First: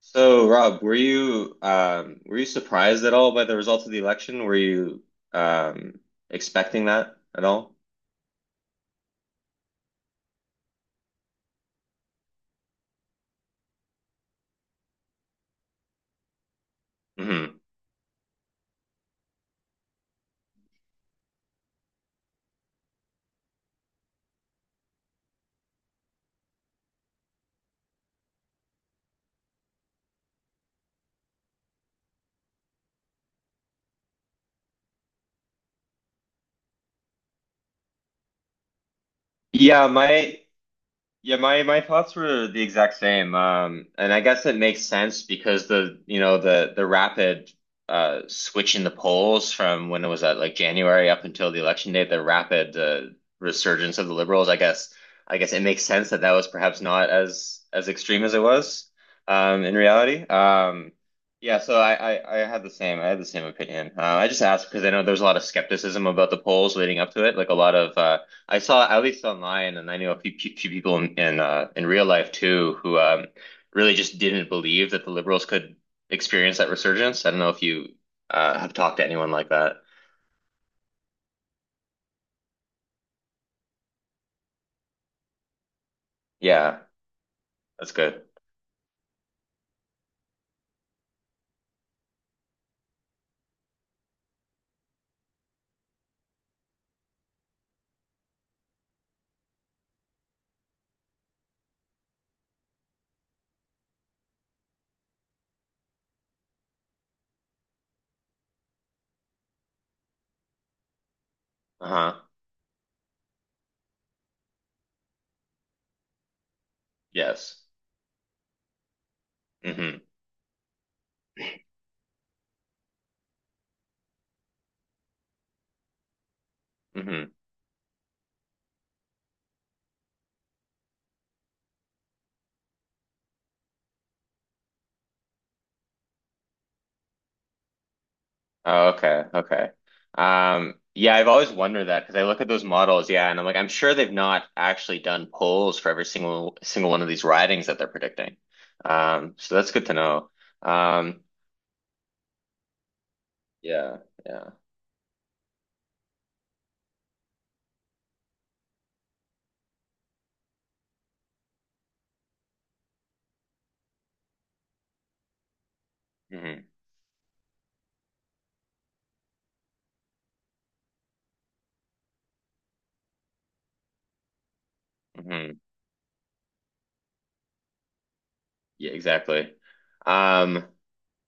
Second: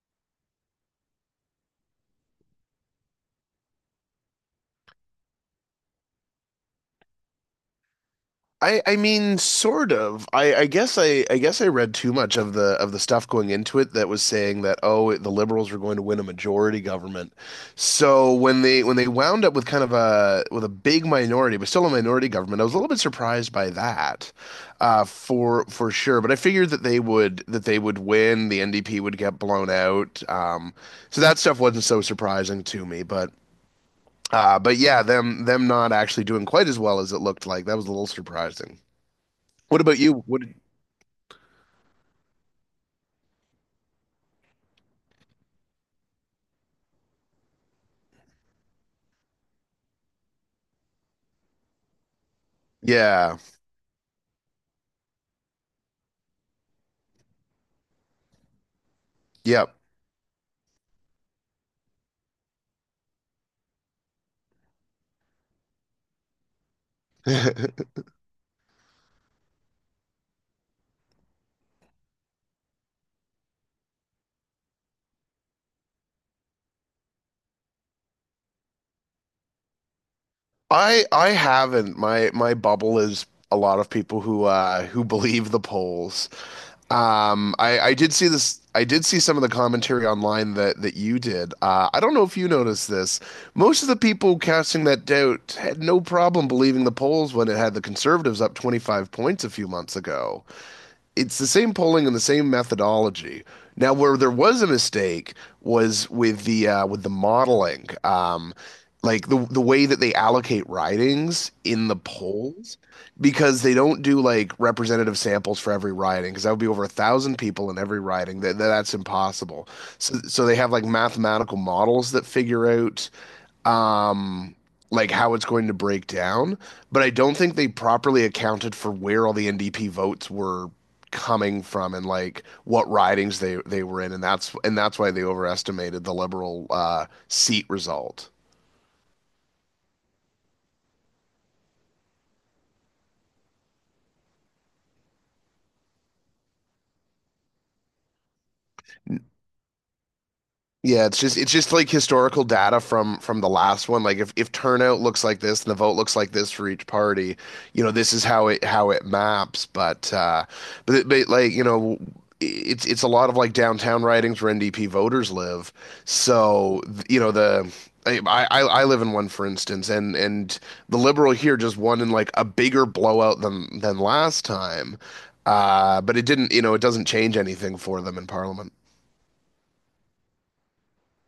So, Rob, were you surprised at all by the result of the election? Were you um, Expecting that at all? I mean sort of. I guess I read too much of the stuff going into it that was saying that oh the liberals were going to win a majority government. Hmm. So when they wound up with kind of a with a big minority but still a minority government, I was a little bit surprised by that. For sure, but I figured that they would win, the NDP would get blown out. So that stuff wasn't so surprising to me, but yeah, them not actually doing quite as well as it looked like. That was a little surprising. What Yeah, about you? my What? Yeah, my thoughts were the exact same. And I guess it makes sense because the rapid switch in the polls from when it was at like January up until the election day, the rapid Yeah. resurgence of the liberals. I guess it makes sense that that was perhaps not as as extreme as it was Yep. in reality. Yeah, so I had the same I had the same opinion. I just asked because I know there's a lot of skepticism about the polls leading up to I it, like a lot of. I saw at least online, and I knew a few people in real life too who really just didn't believe that the liberals could experience that resurgence. I don't know if you have talked to anyone like that. I haven't. My bubble is a lot of people who believe the polls. Yeah, Um, I that's I did good. see this. I did see some of the commentary online that you did. I don't know if you noticed this. Most of the people casting that doubt had no problem believing the polls when it had the conservatives up 25 points a few months ago. It's the same polling and the same methodology. Now, where there was a mistake was with the modeling, like the way that they allocate ridings in the Uh-huh. polls, because they don't do like representative samples for every riding, because that would be over a thousand Yes. people in every riding. That's impossible. Mm-hmm. So they have like mathematical models that figure out um, like how it's going to break down. But I Mm-hmm. don't think they properly accounted for where all the NDP votes were coming from and like what ridings they were in, and that's why they overestimated the liberal seat result. Oh, okay. Okay. Yeah, I've always wondered that because I look at those models, yeah, and I'm like, I'm sure they've not actually done polls for every single one of these ridings that they're predicting. So that's good to know. Yeah, it's Um, just it's just like historical data from the last yeah, one. Like yeah. if turnout looks like this and the vote looks like this for each party, you know, this is how it maps. But but like, you know, it's a lot of like downtown ridings where NDP voters live. Mhm. So, you know, the I I live in one for instance and the Liberal here just won in like a bigger blowout than last time. Hmm. But it didn't, you know, it doesn't change anything for them in Parliament. Yeah, exactly. Um,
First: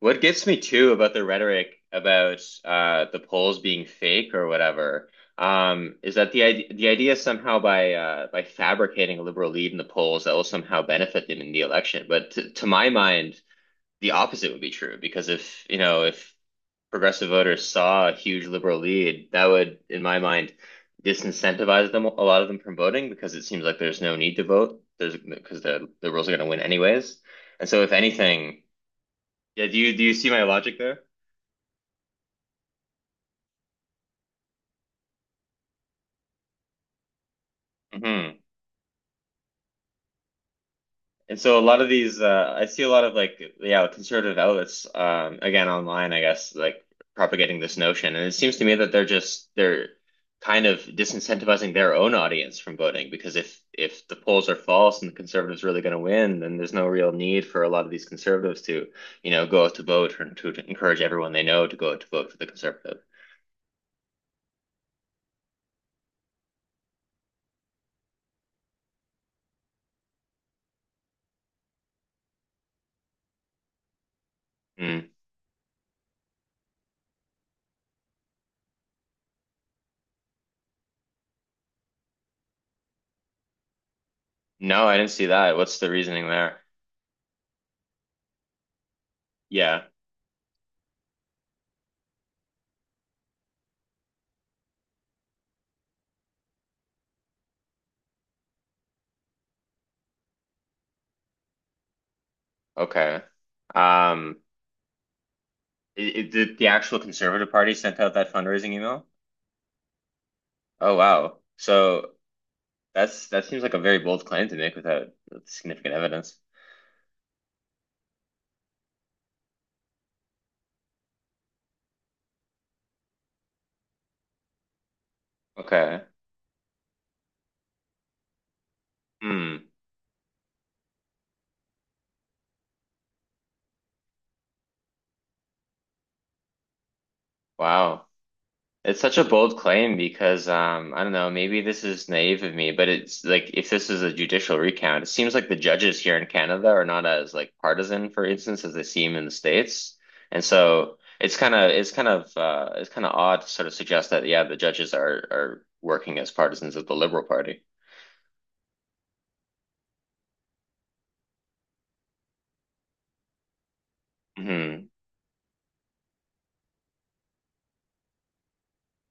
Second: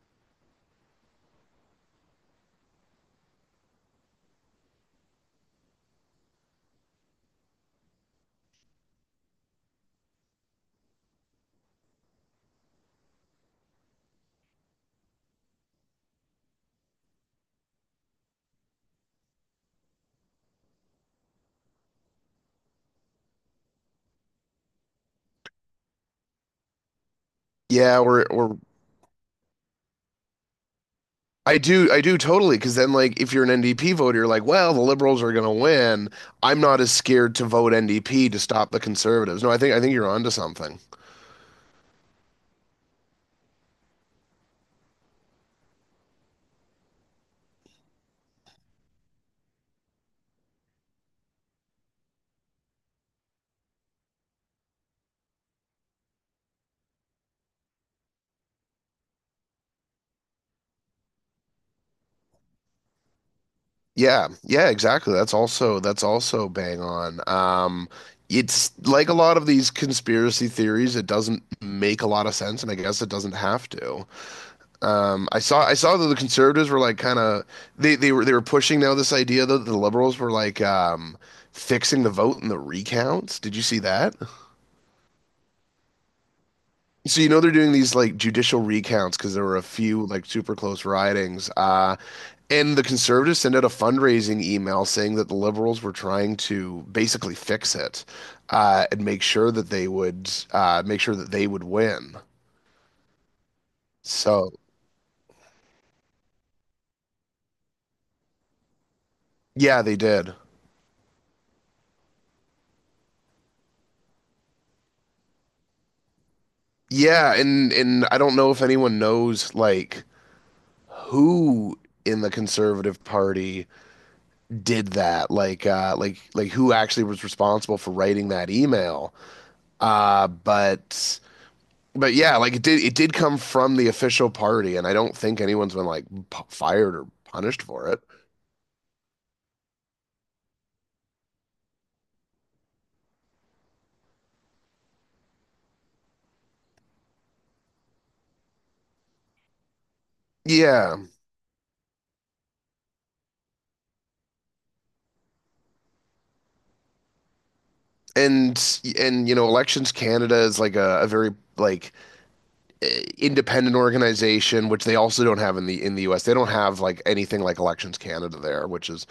what gets me too about the rhetoric about the polls being fake or whatever, is that the idea somehow by fabricating a liberal lead in the polls that will somehow benefit them in the election. But to my mind, the opposite would be true because if you know if progressive voters saw a huge liberal lead, that would, in my mind, disincentivize them, a lot of them, from voting because it seems like there's no need to vote. There's because the liberals are going to win anyways. And so, if Yeah, we're anything, yeah, do you see my logic there? I do totally. Because then, like, if you're an NDP voter, you're like, well, the liberals are going to win. I'm not as scared to vote NDP to Hmm. stop the conservatives. No, I think you're onto something. And so a lot of these, I see a lot of like, yeah, conservative outlets, again, online, I guess, like propagating this notion. And it seems to me that they're kind of disincentivizing their own audience from voting because if the polls are false and the conservatives really going to win, then there's no real need for a lot of these conservatives to, you know, go out to vote or to encourage everyone they know to go out to vote for the conservative. Yeah, yeah, exactly. That's also bang on. It's like a lot of these conspiracy theories. It doesn't make a lot of sense, and I guess it doesn't have to. Mm. I saw that the conservatives were like kind of they were pushing now this idea that the liberals were like fixing the vote in the recounts. Did you see that? No, I didn't see that. What's the reasoning there? So you know they're doing these like judicial recounts because there were a Yeah. few like super close ridings. And the conservatives sent out a fundraising email saying that the liberals were trying to basically fix it and make sure that they would win. Okay. Um, So did the actual Conservative Party sent out that fundraising email? yeah, they did. Oh wow. So that's that seems like a very bold claim to make without significant evidence. Yeah, and I don't know if anyone knows like who in the Conservative Party did that, like uh, Okay. like like who actually was responsible for writing that email. Hmm. Uh, but But yeah, like it did come from the official party, and I don't think anyone's been like p fired or punished for it. Wow. It's such a bold claim because I don't know, maybe this is naive of me, but it's like if this is a judicial recount, it seems like the judges here in Canada are not as like partisan, for instance, as they seem in the States. And Yeah, so it's it's kind of odd to sort of suggest that yeah, the judges are working as partisans of the Liberal Party. and you know, Elections Canada is like a very like uh, independent organization, which Hmm. they also don't have in the U.S. They don't have like anything like Elections Canada there, which is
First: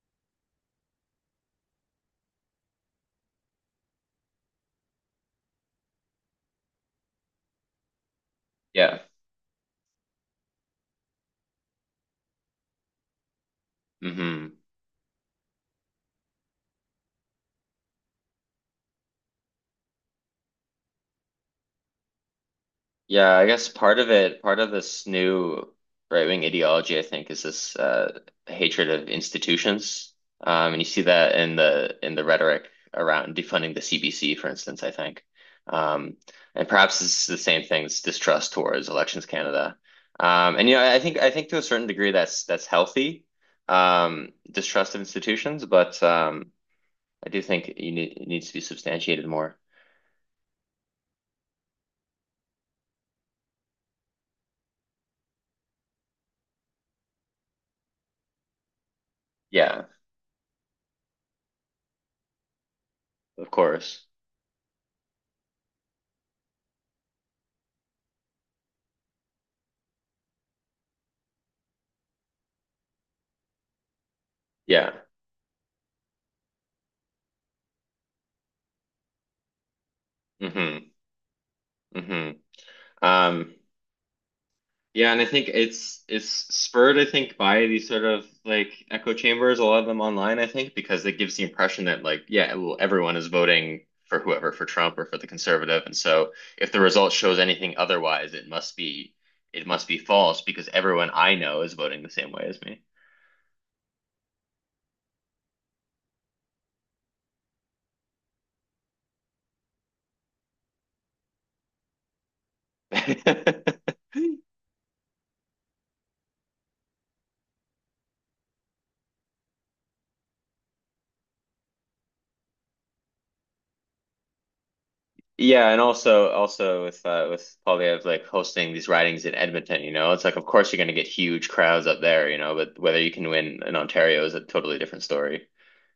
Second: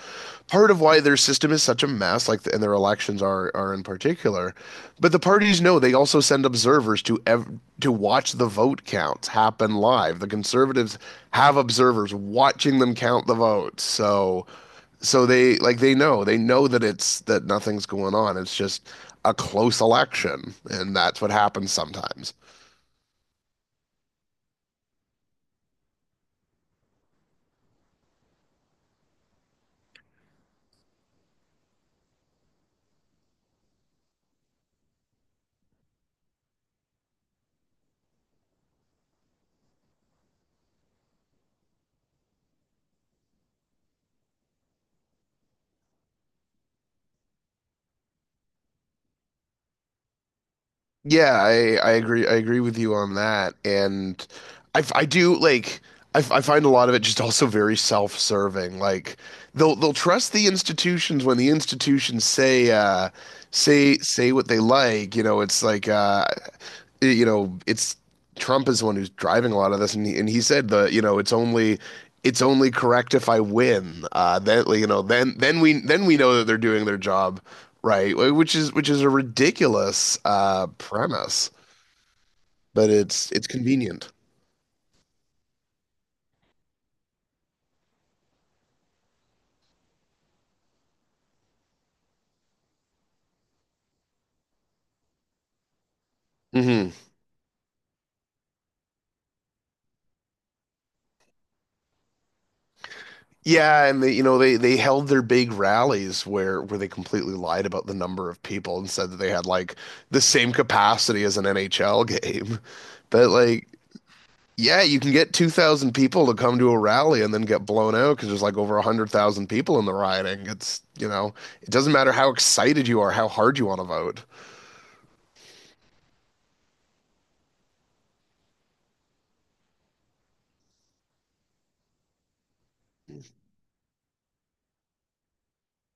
part of why their system is such a mess. Like, the, and their elections are in particular. But the parties know they also send observers to ev- to watch the vote Yeah. counts happen live. The Conservatives have observers watching them count the votes, so Hmm. they know they know that it's that nothing's going on. It's just a close election, and that's what happens sometimes. Yeah, I guess part of it, part of this new right-wing ideology, I think, is this hatred of institutions. And you see that in the rhetoric around defunding the CBC, for instance, I think. Um, and perhaps it's the same thing, this distrust towards Elections Canada. And you know, I think to a certain degree that's healthy, distrust of institutions, but I do think you need, it needs to be substantiated more. Yeah, I agree with you on that. And I f- I do like I, f- I find a lot of it just also very self-serving. Like they'll Yeah. they'll trust the institutions when the institutions say uh Of say course. say what they like, you know, it's like you know, it's Trump is the one who's driving a lot of this, and he said the you know it's only correct if I win. Then you Yeah. know then we know that they're doing their job right, which is a ridiculous Mm-hmm. premise, Mm-hmm. but it's Um, convenient. yeah, and I think it's spurred, I think, by these sort of like echo chambers, a lot of them online, I think, because it gives the impression that like, yeah, well, everyone is voting for whoever, for Trump or for the conservative. And so if the Hmm result shows anything otherwise, it must be false because everyone I know is voting the same way as me. Yeah, and they, you know they held their big rallies where they completely lied about the number of people and said that they had like the same capacity as an NHL game, but like yeah, you can get 2,000 people to come to a rally and then get blown out because there's like over 100,000 people in the rioting. It's, you know, it doesn't matter how excited you are, how hard you want to vote. Yeah, and also with Paulie of like hosting these ridings in Edmonton, you know, it's like of course you're going to get huge crowds up there, you know, but whether you can win in Ontario is a totally different story.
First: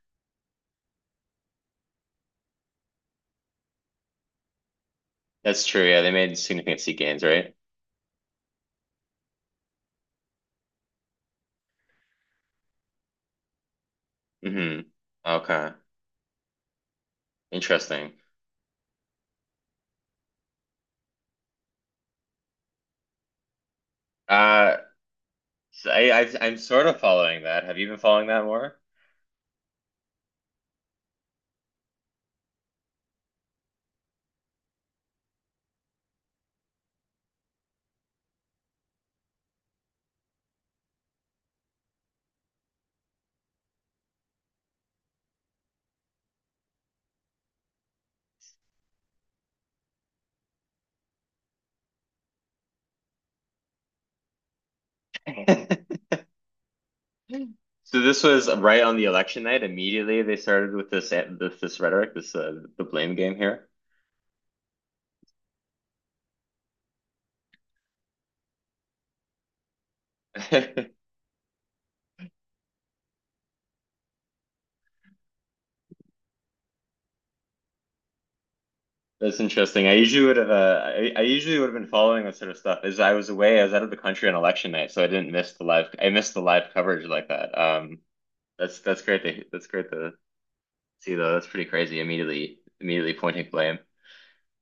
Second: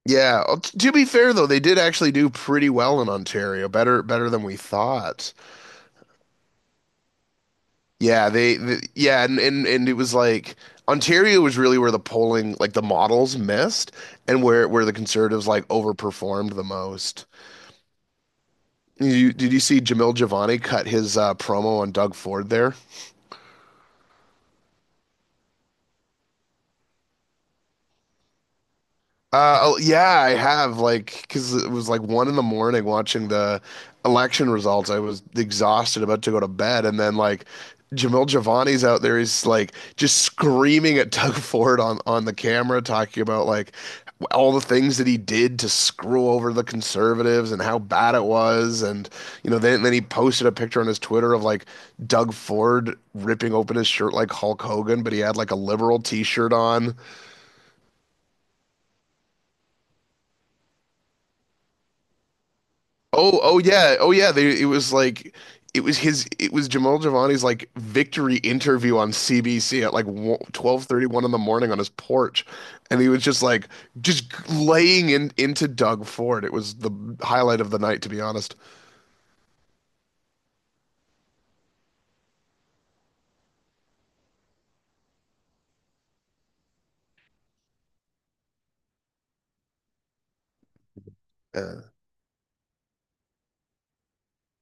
Yeah, to be fair though, they did actually do pretty well in Ontario, better than we thought. That's true. Yeah, they made significant seat gains, right? Yeah, they yeah, and it was like Ontario was really where the polling, like the models missed and where Hmm. The conservatives like Okay, overperformed the most. interesting. You, did you see Jamil Giovanni cut his promo on Doug Ford there? Uh, so I'm sort of following that. Have you been following that more? Oh, yeah, I have like because it was like one in the morning watching the election results. I was exhausted, about to go to bed, and then like Jamil Giovanni's out there. He's like just screaming at Doug Ford on the camera, talking about like all the things that he did to screw over the conservatives and how bad it was. And you know, then he posted a picture on his Twitter of like Doug Ford ripping open his shirt like Hulk Hogan, but he had like a liberal t-shirt on. So this was right on the election night. Immediately they started with this rhetoric, this the blame game Oh here. yeah, oh yeah. They, it was like it was Jamal Giovanni's like victory interview on CBC at like 12:31 in the morning on his porch, and he was just like just laying in into Doug Ford. It was the highlight of the night, to be honest. That's interesting. I usually would have I usually would have been following that sort of stuff. As I was away, I was out of the country on election night, so I didn't miss the live I missed the live coverage like that. That's that's great to see though. That's pretty Uh, crazy. Immediately pointing blame.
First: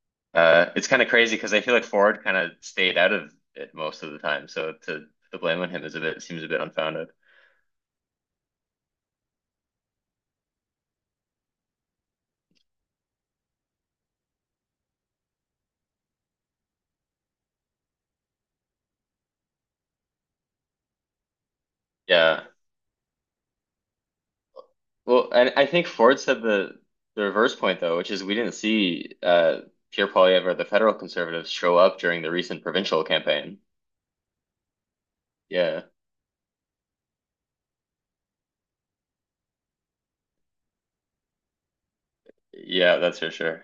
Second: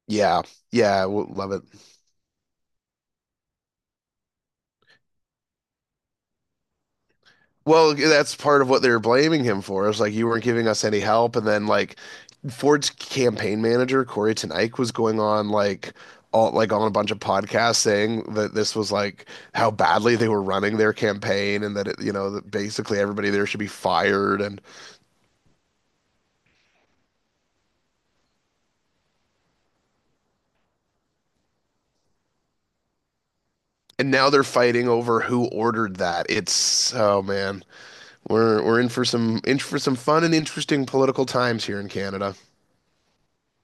yeah, It's kind yeah, of we'll crazy love because I it. feel like Ford kind of stayed out of it most of the time. So to put the blame on him is a bit seems a bit unfounded. Well, that's part of what they were blaming him for. It's like you weren't giving us any help, and then like Ford's campaign manager Corey Ten Eyck was going on like all like on a bunch of podcasts saying that this was like how badly they were running their campaign, and that it, you know Yeah. that basically everybody there should be fired, Well, and I think Ford said the reverse point though, which is we didn't see Pierre Poilievre or the federal conservatives show up during the recent provincial campaign. and now they're fighting over who Yeah. ordered that. It's oh man, we're in for some fun and interesting political times here in Canada. Yeah, that's for sure.